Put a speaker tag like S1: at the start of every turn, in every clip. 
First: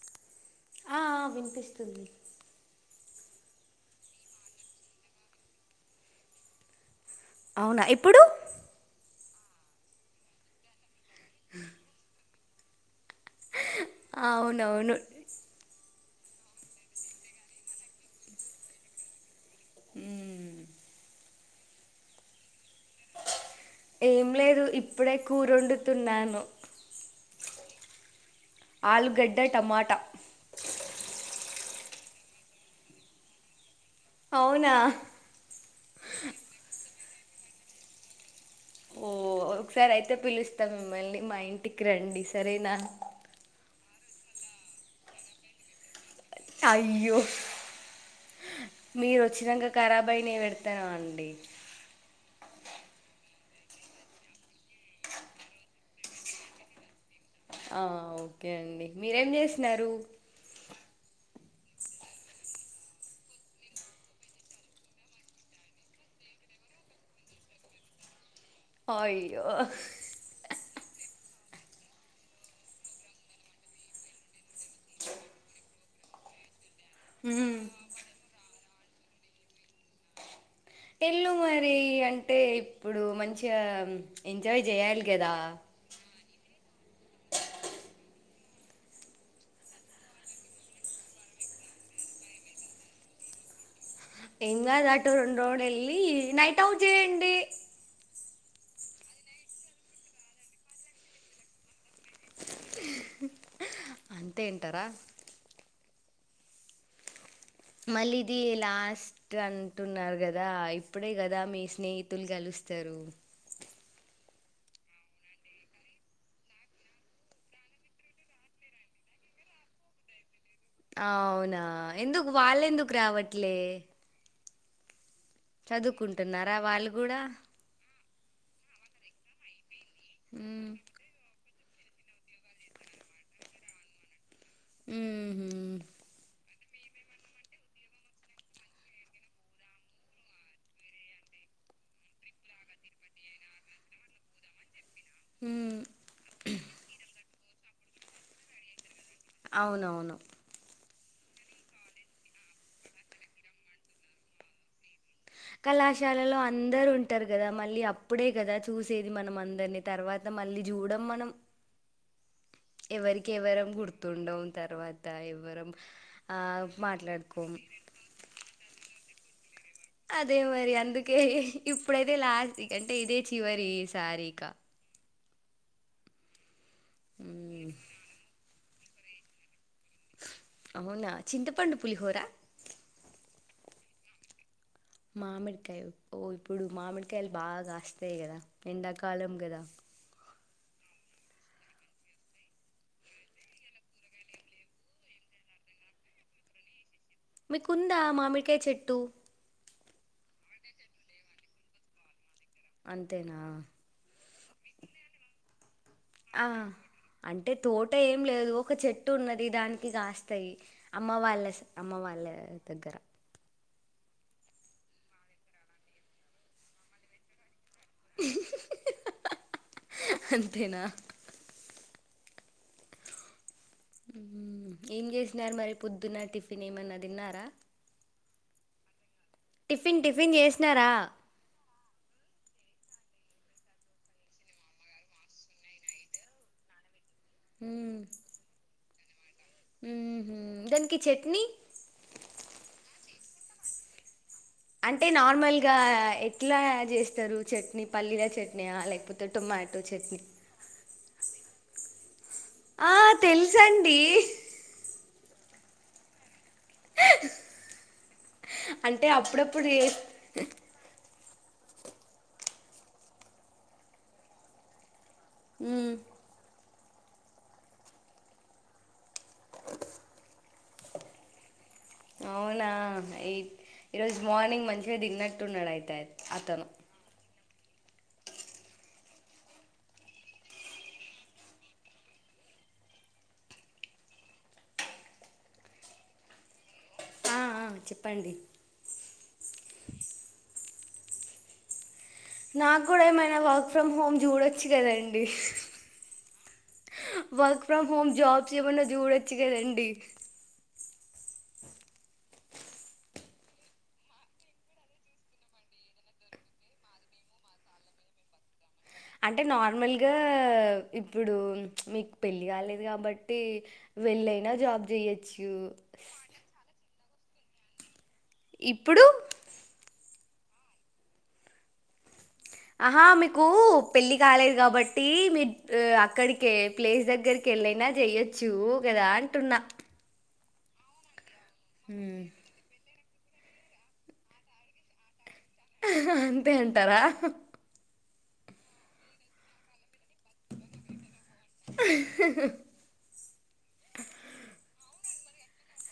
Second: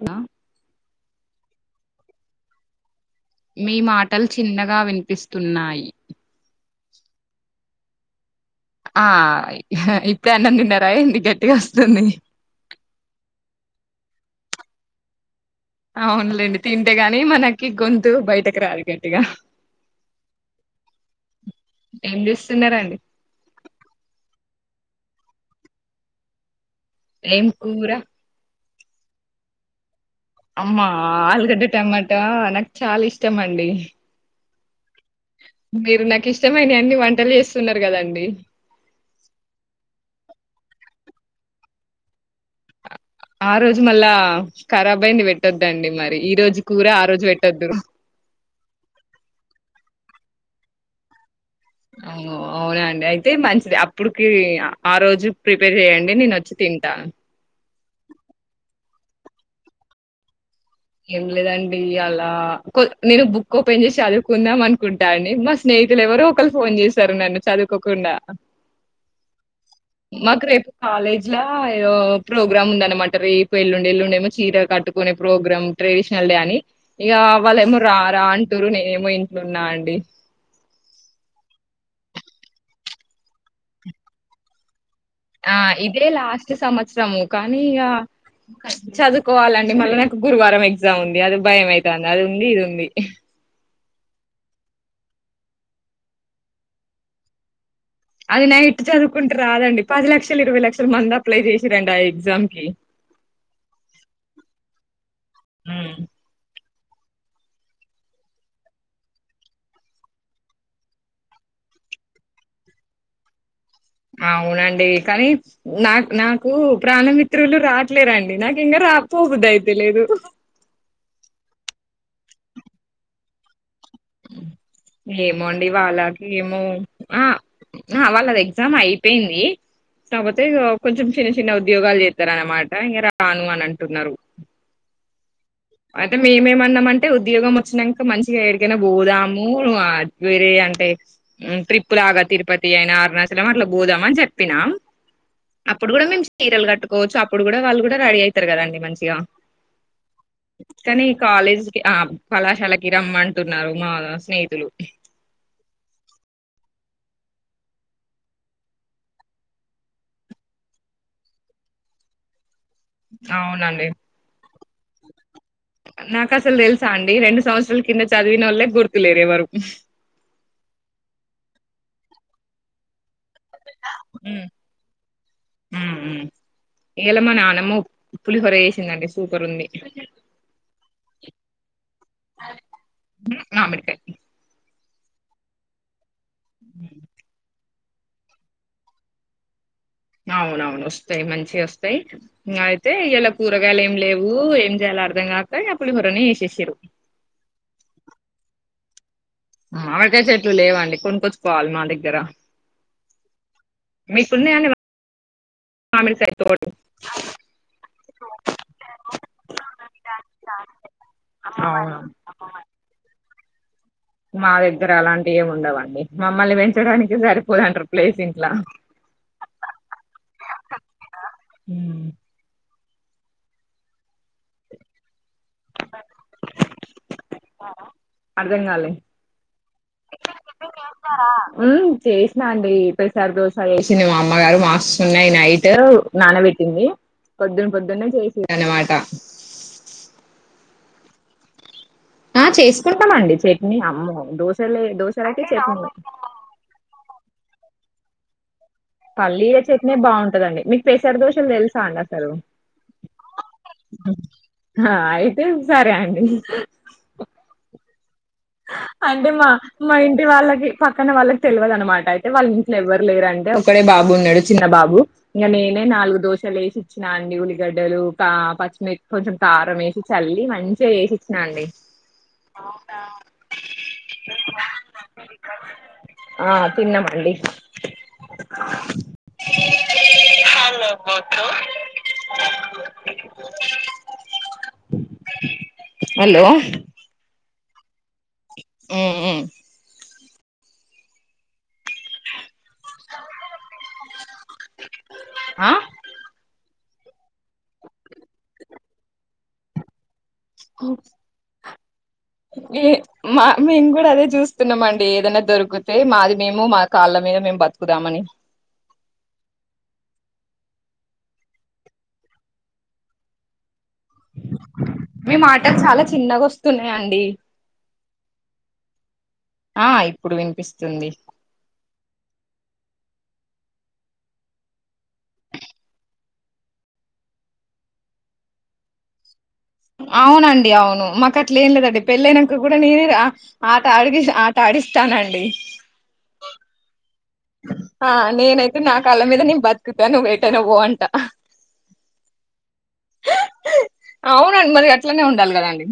S1: ఉండ్న
S2: ఆ ఆ, వినిపిస్తుంది
S1: మీ మాటలు చిన్నగా వినిపిస్తున్నాయి
S2: అవునా ఇప్పుడు
S1: ఆ ఇపుడే అన్నం తిన్నారా ఏంది గట్టిగా వస్తుది
S2: అవునవును
S1: అవునులేండి తింటేగాని మనకి గొంతు బయటకు రాదు గట్టిగా
S2: హమ్
S1: ఏం చేస్తున్నారాండి
S2: ఏం లేదు ఇప్పుడే కూరోండుతున్నాను
S1: ఏం కూర
S2: ఆలుగడ్డ టమాట
S1: అమ్మా ఆలుగడ్డ టమాటా నాకు చాలా ఇష్టం అండి
S2: అవునా
S1: మీరు నాకు ఇష్టమైన అన్ని వం టలు చేస్తున్నారు కదండి
S2: ఓ ఒకసారి అయితే పిలుస్తా మిమ్మల్ని మాఇంటికి రండి సరేనా
S1: ఆ రోజు మళ్ళా ఖరాబ్ అయింది పెట్టొద్దండి మరి ఈ రోజు కూర ఆ
S2: అయ్యో
S1: రోజు పెట్టొద్దు
S2: మీరు వచ్చినాక కరాబ్ అయినాయి పెడత త్తన అండి
S1: అవునా అండి అయితే మంచిది అప్పుడుకి ఆరోజు ప్రిపేర్ చేయండి నేను వచ్చి తింటా
S2: ఆ ఓకే అండి మీరేం చేస్తున్నారు
S1: ఏంలేదండి ఈయాల నేను బుక్ ఓపెన్ చేసి చదువుకుందాం అనుకుంటా అండి మా స్నేహితులు ఎవరో ఒకళ్ళు ఫోన్ చేస్తారు నన్ను చదువుకోకుండా
S2: అయ్యో
S1: మాకు రేపు కాలేజ్ ల ఏదో ప్రోగ్రామ్ ఉంద అన్నమాట రేపు ఎల్లుండి ఎల్లుండేమో చీర కట్టుకునే ప్రోగ్రాం ట్రెడిషనల్ డే అని ఇగ వాళ్ళు ఏమో రా రా అని టున్రు నేనేమో ఇంట్లున్నా అండి
S2: ఎల్లు మరి అంటే ఇప్పుడు మంచి ఇగ ఎంజాయ్ జేయా
S1: ఆ ఇదేలా సంవత్సరము కానీ ఇక చదువుకోవాలండి మళ్ళా నాకు గురువారం ఎగ్జామ్ ఉంది అది భయం అయితంది అది ఉంది ఇది ఉంది
S2: ఏం గాదు అటు రెండు రౌండ్లు వెళ్లి నైట్ అవుట్ చేయండి
S1: అది నై ఇట్ చదువుకుంటే రాదండి పది లక్షలు ఇరవై లక్షల మంది అప్లై చేసిరండి ఆ ఎగ్జామ్ కి
S2: అంతే అంటారా
S1: అ
S2: మళ్ళీ ఇది లాస్ట్ అంటున్నారు కదా ఇప్పుడే కదా మీ స్నేహితులు కలుస్తారు
S1: అవునండి కానీ నాకు నాకు ప్రాణమిత్రులు రాట్లేరు అండి నాకు ఇంకా రావు పోబుద్దీ అయిత లేదు
S2: అవునా ఎందుకు వాళ్ళెందుకు రావట్లే
S1: అ ఏమో అండి వాళ్ళకి
S2: చదువుకుంటున్నారా
S1: ఏమో
S2: వాళ్ళు కూడా
S1: ఆ వాళ్ళద ఎగ్జామ్ అయిపోయింది నాకపోతే
S2: మ్మ్
S1: కొంచెం చిన్న చిన్న అవ ఉద్యోగాలు చేస్తారనమాట ఇంక రాను అని అంటున్నారు
S2: మ్మ్
S1: అన్నా అంటే ఉద్యోగం వచ్చినాక మంచిగా ఎడికైనా పోదాము వేరే అంటే ట్రిప్పులాగా తిరుపతి అయినా అరుణాచలం అట్లా పోదాం అని చెప్పినా
S2: మ్మ్
S1: అప్పుడు కూడా మేము చీరలు కట్టుకోవచ్చు అప్పు ఇప్పుడు కూడ వాళ్ళు కూడా రెడీ అవుతారు కదండీ మంచి
S2: అవునవును
S1: కానీ కాలేజ్ క ఆ కళాశాలకి రమ్మంటున్నారు మా స్నేహితులు
S2: కళాశాలలో అందరు ఉంటారు కదా మళ్ళీ అప్పుడే కదా చూసేది మనం అందరిని తర్వాత మళ్ళీ చూడడం మనం ఎవరికి ఎవరం
S1: అవునండి
S2: గుర్తుండవు తర్వాత ఎవరం
S1: నాకు
S2: ఆ
S1: అసలు తెలుసా అండి రెండు
S2: మాట్లాడుకోం
S1: సంవత్సరాల కింద చదువినోళ్లు ఏ గుర్తు లేరే ఎవరు
S2: అదే మరి అందుకే ఇప్పుడైతే లాస్ట్ అంటే ఇదే చివరి సారీ ఇక
S1: మ్మ్ మ్మ్ ఇయల మా
S2: మ్మ్
S1: నానమ్మ ఓ పులిహోర చేసిందండి సూపర్ ఉంది
S2: అవునా చింత పండు పులిహోరా
S1: మామిడికాయ
S2: మామిడికాయలు ఓ ఇప్పుడు మామిడికాయలు బాగాస్త కదా ఎండా కాలం కదా
S1: అవునవును వస్తాయి మంచి వస్తాయి అయితే ఇలా కూరగాయలు ఏం లేవు ఏం చేయాల అర్థం కాక పులిహోరా వసేసారు
S2: మీకుందా మామిడికాయ చెట్టు
S1: మావిడికైతే చెట్లు లేవండి కొను కొచ్చుకోవాలి మా దగ్గర
S2: అంతేనా
S1: మీకున్న అనే
S2: ఆ అంటే తోట ఏం లేదు ఒక చెట్టు ఉన్నది దానికి కాస్తాయి అమ్మ వాళ్ళ అమ్మ
S1: అవునా
S2: వాళ్ళ దగ్గర
S1: మా దగ్గర అలాంటివి ఏమి ఉండవండి మమ్మల్ని పెంచడానికి సరిపోదంటారు ప్లేసిట్లా
S2: అంతేనా
S1: హ
S2: ఇం ఘే నార్ మరి పొద్దున్న టిఫిన్ ఏమన్నా తిన్నారా
S1: అర్ధం కాలి
S2: టిఫిన్ టిఫిన్ చేసినారా
S1: మ్మ చేసినాండి ఇ సారి దోస వేసింది మామ్మగారు మాస్ ఉన్నాయి నైట్ నానబెట్టింది పొద్దున్న పొద్దున్నే చేసేది అనమాట
S2: మ్ దానికి చట్నీ
S1: ఆ చేసుకుంటామండి చెట్ని అమ్మ
S2: అంటే నార్మల్గా ఎట్లా చేస్తారు చట్నీ పల్లిల చట్నీ లేకపోతే
S1: పల్లీల
S2: టొమాటో
S1: చెట్నే
S2: చట్నీ
S1: బాగుంటదండి మీకు పెసర దోషలు తెలుసా అండి అసలు
S2: ఆ తెలుసండి
S1: ఆ అయితే సరే అండి అంటే మా
S2: అప్పుడప్పుడు చే
S1: మా ఇంటి వాళ్ళకి పక్కన వాళ్ళకి తెలియదున్నమాట అయితే వాళ్ళ ఇంట్లో ఎవరు లేరుంటే ఒకడే బాబు ఉన్నాడు చిన్న బాబు నేనే
S2: మ్మ్.
S1: నాలుగు దోశాలులు వేసి ఇచ్చినా అండి ఉల్లిగడ్డలు పచ్చిమి కొంచెం కారం వేసి చల్లి మంచిగా వేసి ఇచ్చినా అండి
S2: అవునా ఏ ఈ రోజు మార్నింగ్ మంచిగా తిన్నట్టున్నాడుయిత అతను
S1: ఆ తిన్నామండి హలో
S2: చెప్పు
S1: ఆ
S2: నాకు కూడా ఏమైనా వర్క్ ఫ్రమ్ హోమ్ చూడొచ్చు కదాండి
S1: ఆ
S2: వర్క్ ఫ్రమ్ హోమ్ జాబ్స్ ఏమన్నా చూడొచ్చు కదండి
S1: ఏ మా మేము కూడా అదే చూస్తున్నామండి ఏదైనా దొరికితే మాది మేము మా కాళ్ళ మీద మేము బతుకుదామని
S2: అంటే నార్మల్గా ఇప్పుడు మీకు పెళ్ళి కాలేదు కాబట్టి వెళ్ళైనా జాబ్ చేయొచ్చు
S1: అండి
S2: ఇప్పుడు
S1: ఇప్పుడు వినిపిస్తుంది
S2: ఆహా మీకు పెళ్ళి కాలేదు కాబట్టి మీరు అక్కడికి ప్లేస్ దగ్గరికి వెళ్ళైనా చేయ్యొచ్చు కదా అంటున్నా
S1: అవునండి అవును మాక అట్లే ఇ లేద అడి
S2: మ్మ్.
S1: పెళ్ళనాకా కూడా నే ఆట ఆడిగి ఆట ఆడిస్తానండి
S2: అంతే అంటారా
S1: ఆ నేనైతే నా కాళ్ళ మీద నేను బతుకుతాను నువ్వు ఏటైనా పో అంట అవునండి మరి అ అట్లనే ఉండాలి కదండి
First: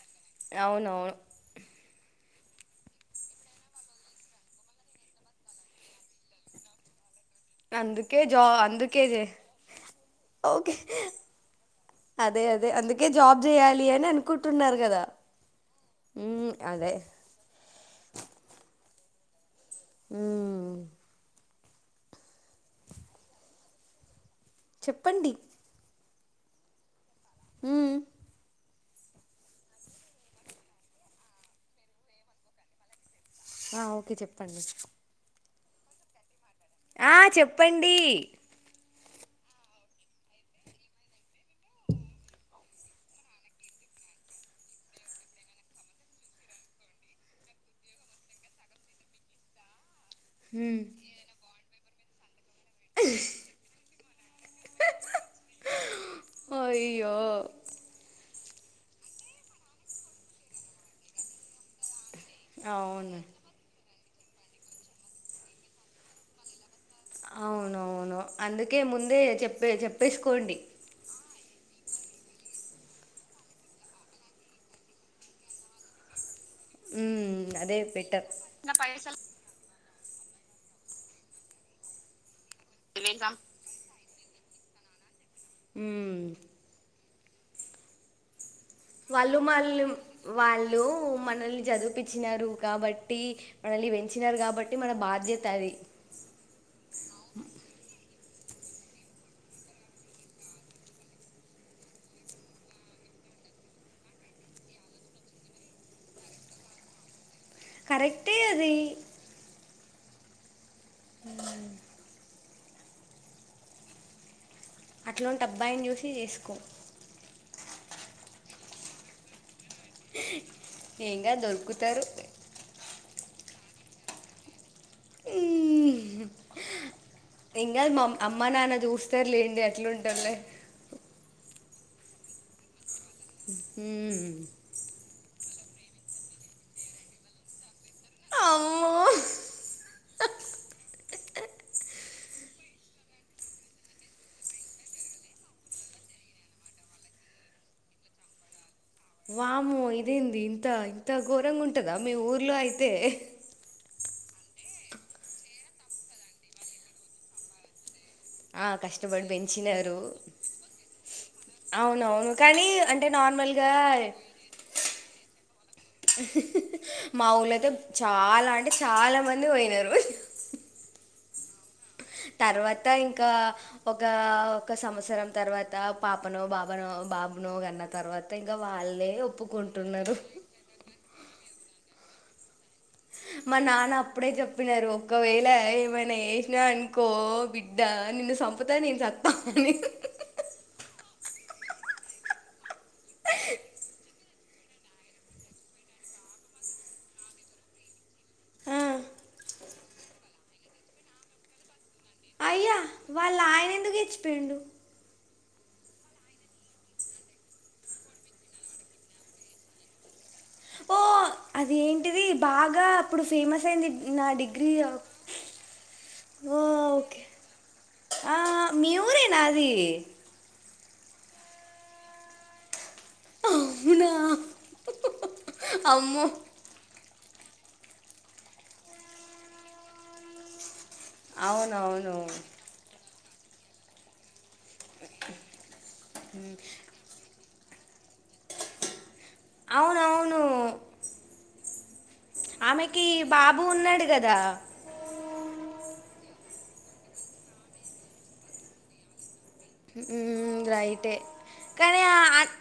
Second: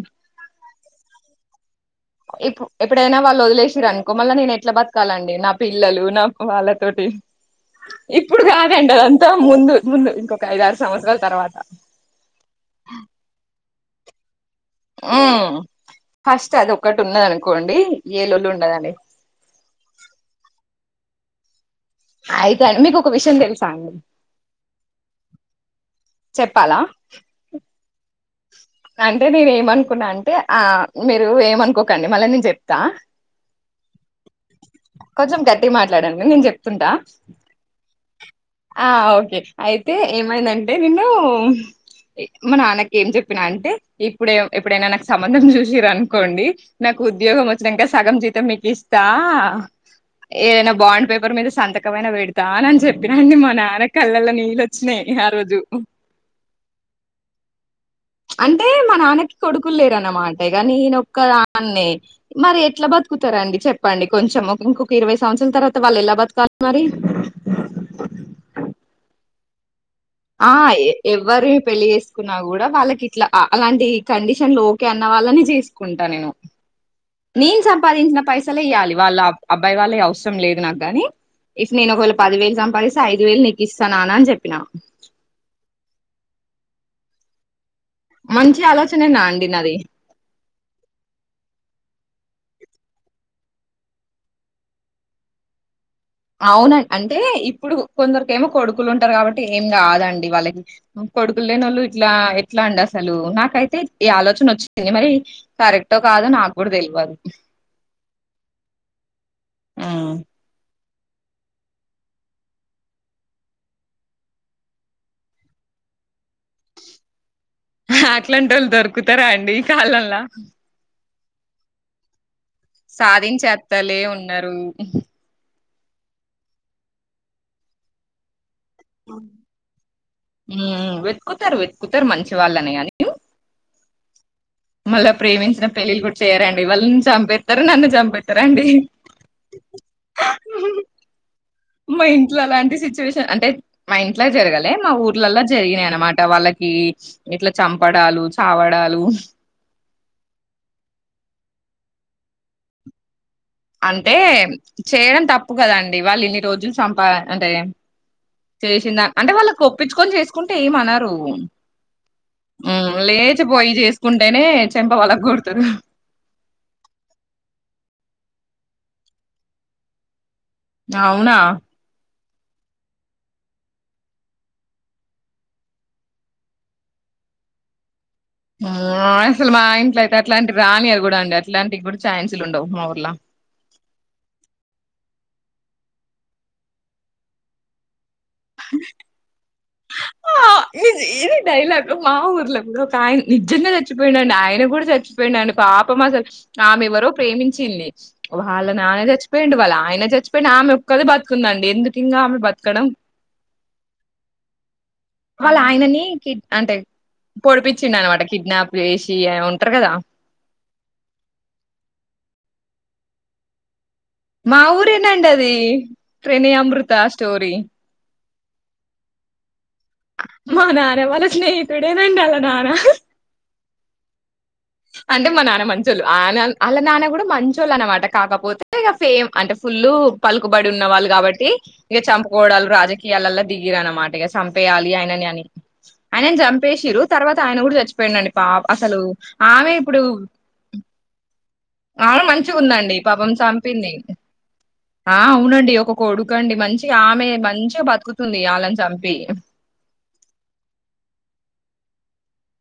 S2: అవునవును
S1: ప్పు ఎప్పుడైనా వాళ్ళు వదిలేసిర అనుకో మళ్ళ నేను ఎట్లా బతకాలండి నా పిల్లలు నా వాళ్ళతోటి
S2: అందుకే
S1: ఇప్పుడు
S2: జా
S1: కాదండి
S2: అందుకే చే-
S1: అదంతా ముందు ముందు ఇంకొక ఐదరు
S2: ఓకే
S1: సంవత్సరాల తర్వాత
S2: అనుకు
S1: ఉ ఫస్ట్ అది
S2: అదే
S1: ఒకటి ఉన్నద అనుకోండి ఏలళు ఉండదండి
S2: మ్మ్.
S1: అయితే అండి మీకు ఒక విషయం తెలుసా అండి
S2: చెప్పండి
S1: చెప్పాలా
S2: మ్మ్.
S1: అంటే నేను ఏమనుకున్నా అంటే ఆ మీరు ఏమనుకోకండి మళ్ళ నేను చెప్తా
S2: ఓకే చెప్పండి
S1: కట్టి మాట్లాడడి నేను చెప్పను
S2: ఆ చెప్పండి
S1: ఆ ఓకే అయితే ఏమైందంటే నేను మా నాన్నకి ఏం చెప్ చెప్పిన అంటే ఇప్పుడే ఎప్పుడైనా నాకు సంబంధం చూసిర అనుకోండి నాకు ఉద్యోగం వచ్చినాక సగం జీతం మీకు ఇస్తా ఏదైనా
S2: మ్మ్.
S1: బాండ్ పేపర్ మీద సంతక కవ వేడి రానని చెప్పిన అండి మా నాన్న కళ్ళల్లో నిల్లొచినయ్ ఆ రోజు
S2: అయ్యో
S1: అంటే మా నాన్నకి కొడుకులు లేరున్నమాట ఇగ నేనొక్క దాన్నే మరి ఎట్లా
S2: అవును
S1: బతుకుతరండి చెప్ అండి కొంచెం ఒక ఇంకొక ఇరవై సంవత్సరాల తర్వాత వాళ్ళు ఎలా బతకాలి మరి
S2: అవును అవును అందుకే ముందే చెప్ బెజప్ [inaudible]
S1: ఆ ఏ ఎం ఎవరి పెళ్ళి చేసుకున్నా కూడా వాళ్ళకి ఇట్లా అ అలాంటి కండిషన్లు ఓకే అన్న వాళ్ళని చేసుకుంటా నేను
S2: మ్మ్.
S1: నేను
S2: అదే
S1: సంపాదించిన
S2: బెటర్
S1: పైసలే ఇయ్యాలి వాళ్ళ అబ్ అబ్బాయి వెళ్ళే అవస్. అవసరం లేదు నాకు కానీ ఇస్ ఒకవేల పదివేలు నా పైసా ఐదువేలు నీకు ఇస్తా రానా అని చెప్పిన
S2: ఉమ్మ్
S1: మంచ్
S2: వాళ్లు మల్లు వాళ్లు మనల్ని చదువుపిచ్ చినారు కాబట్టి మనల్ని పెంచినారు కాబట్టి మన బాధ్యత అది
S1: ఏమో కొడుకులు ఉంటారు కాబట్టి ఏం కాదండి వాళ్ళకి కొడుకులు లేనోళ్లు ఇట్లా ఇట్ల అండి అసలు నాకైతే ఈ ఆలోచన వచ్చింది మరి కరెక్టో కాదో నాకు కూడా తెలవదు
S2: కరెక్టే అది
S1: ఆ
S2: ఉమ్ హు అట్లోంటి అబ్బాయిని చూసి చేసుకో
S1: ఆహ అట్లాంటోళ్లు దొరుకుతారా అండి కాలల్ల
S2: ఏం కాదు దొరుకుతారు.
S1: సాధించే అత్తలే ఉన్నరు. ఉహ్
S2: ఉమ్ హహ్ ఏం కాదు మమ్ అమ్ అమ్మ నాన్న చూస్తరు లేండి ఎట్లుంటదిలే.
S1: వెతుకుతరు మంచి వాళ్ళనే అని
S2: ఉమ్
S1: మల్ల ప్రేమించిన పెళ్లిళ్లు కూడా చేయరండి వాళ్ళు చంపేత్తరు నన్ను ఎగ్జామ్ పెట్టారండి
S2: అమ్మో
S1: ఉమ్ మా ఇంట్లో అలాంటి సిచ్యువేషన్ అంటే మా ఇంట్లో జరగాలే మా ఊర్లల్లలో జరిగినాయి. అనమాట వాళ్ళకి ఇట్లా చంపడాలు చావడాలు
S2: వామ్మో ఇదేంది ఇంత ఇంత ఘోరం గా ఉంట్ ఉంటాదా మీ ఊర్లో అయితే హ్
S1: అంటే చేయడం తప్పు కదండి. వాళ్లు ఇన్ని రోజులు చంపా అంటే.
S2: ఆ
S1: చేసిందా
S2: కష్టపడి
S1: అంటే వాళ్ళకి
S2: పెంచినారు.
S1: ఒప్పించుకొని చేసుకుంటే ఏమనరు
S2: అవునవును కానీ
S1: హ్మ్
S2: అంటే నార్మల్ గా
S1: లేచిపోయి చేసుకుంటేనే చెంప పగలగొడతారు
S2: హ్ హ్ మా ఊర్లో అయితే చాలా చాలామంది పోయినారు.
S1: అవునా.
S2: తర్వాత ఇంకా ఒక ఒక సంవత్సరం తర్వాత పాపనో బాబానో బాబునో కన్నా తర్వా
S1: హు అసలు మా ఇంట్లో అయితే అట్లాంటి రానయ్యరు కూడా అండి అట్లాంటి గు థాంక్స్ లు ఉండవు. మా ఉర్
S2: మా నాన్న అప్పుడే చెప్పినారు. ఒకవేళ ఏమైనా చేసినవనుకో బిడ్డ నిన్ను. చంపుతా నిన్ సత్త
S1: ఆ ఇది. డైలాగ్ మా ఊర్లో కూడా తాయం నిజ్జంగ చచ్చిపోయిండా [inaudible] ఆయన కూడా చచ్చిపోయిండండి పాపం అసలు ఆమె ఎవరో ప్రేమించింది వాళ్ళ
S2: ఆ,
S1: నాన్న చచ్చిపోయిడు వాళ్ళ ఆయన చచ్చిపోయి ఆమె ఒక్కద బతుకుందండి ఎందుకు ఇంకా ఆమె
S2: అయ్యా
S1: బతకడం
S2: వాళ్ళ ఆయన ఎందుకు చచ్చిపోయిండు
S1: వాళ్ళ ఆయనని కిడ్ అంటే పొడిపించిండన్నమాట కిడ్నాప్ చేసి అ ఉంటారు కదా
S2: అది ఏంటిది బాగా అప్పుడు ఫేమస్ అయింది నా
S1: మా
S2: డిగ్రీ ఓ,
S1: ఊరేనండి అది ప్రణయ్ అమృత
S2: ఓకే
S1: స్టోరీ
S2: ఆ మీ ఊరేనాఅది
S1: మా నాన్న వాళ్ళ స్నేహితుడేనండి వాళ్ళ నాన్న
S2: అవునా
S1: అంటే మా నాన్న మంచోళ్ళు ఆ
S2: అమ్మో
S1: నా ఆళ్ళ నాన్న గుడా మంచోళ్ళు అన్నమాట కాకపోతే ఇగ ఫేమ్ అంటే ఫుల్ పలుకుబడి ఉన్ న్న వాళ్ళు కాబట్టి ఇగ
S2: అవునవును
S1: చంపకోవడాలు రాజకీ ఏళ్లల దిగిరన్న మాట ఇగ చంపేయాలి ఆయనని అని ఆయనని చంపేషిరు తర్వా త ఆయన కూడా చచ్చిపోయినండి పాప అసలు ఆమె ఇప్పుడు
S2: అవునవును
S1: ఆమె మంచిగ ఉందండి
S2: ఆమెకి
S1: పాపం
S2: బాబు
S1: చంపింది
S2: ఉన్నాడు కదా
S1: ఆ అవునండి ఒక కోడు కండి మంచిగ ఆమె మంచిగా బతుకుతుంది వాళ్ళని చంపి
S2: హమ్ రైటే కానీ ఆ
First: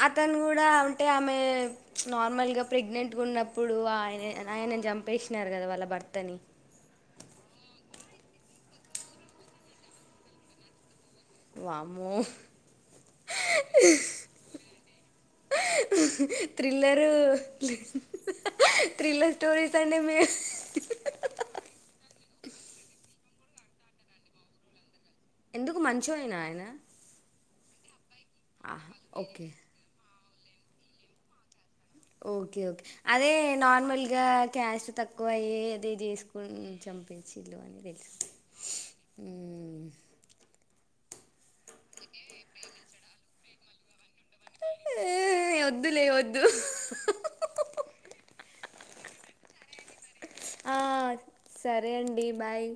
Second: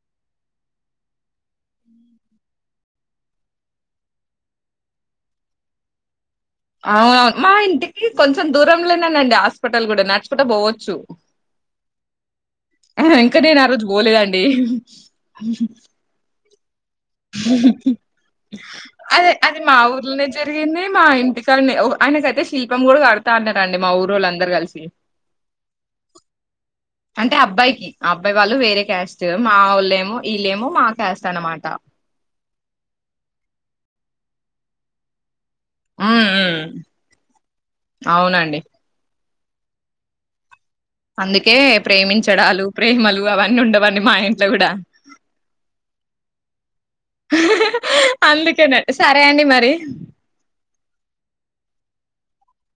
S2: అతను కూడా అంటే ఆమె నార్మల్గా ప్రెగ్నెంట్గా ఉన్నప్పుడు ఆయన ఆయన చంపేసినారు కదా వాళ్ళ భర్తని
S1: అవును మా ఇంటికి కొంచెం దూరంలోనేనండి హాస్పిటల్ కూడా నడుచుకుంట పోవచ్చు
S2: వామ్మో
S1: ఆ ఇంకా నేను ఆ రోజు పోలేదండి
S2: థ్రిల్లరు
S1: హ్మ్మ్ అదే
S2: థ్రిల్లర్
S1: అది మా
S2: స్టోరీస్ అంటే
S1: ఊర్లోనే
S2: మేము
S1: జరిగింది మా ఇంటికన్నే ఓ అయనకయితే శిల్పం కూడా కడుతా అన్నరండి మా ఊరోళ్ళు అందరూ కలిసి
S2: ఎందుకు మంఛాయాన ఆయన
S1: అంటే అబ్బాయికి అబ్బాయి వాళ్ళు వేరే
S2: ఆహా
S1: క్యాస్ట్
S2: ఓకే
S1: మా వాళ్ళేమో వీళ్లేమో మాక్యాస్ట్ అన్నమాట
S2: ఓకే ఓకే అదే నోర్మల్గా క్యాస్ట్ తక్కువయి అదే
S1: ఉమ్ ఉమ్
S2: చేసుకుని చంపింసిళు అని తెలుస్
S1: అవునండి అందుకే ప్రేమించడాలు ప్రేమలు అవన్నీ ఉండవన్నీ మా ఇంట్లో గూడా
S2: ఏ, వద్దులే వద్దు
S1: హహ హా అందుకనే సరే అండి మరి
S2: ఆ సరే అండి బాయ్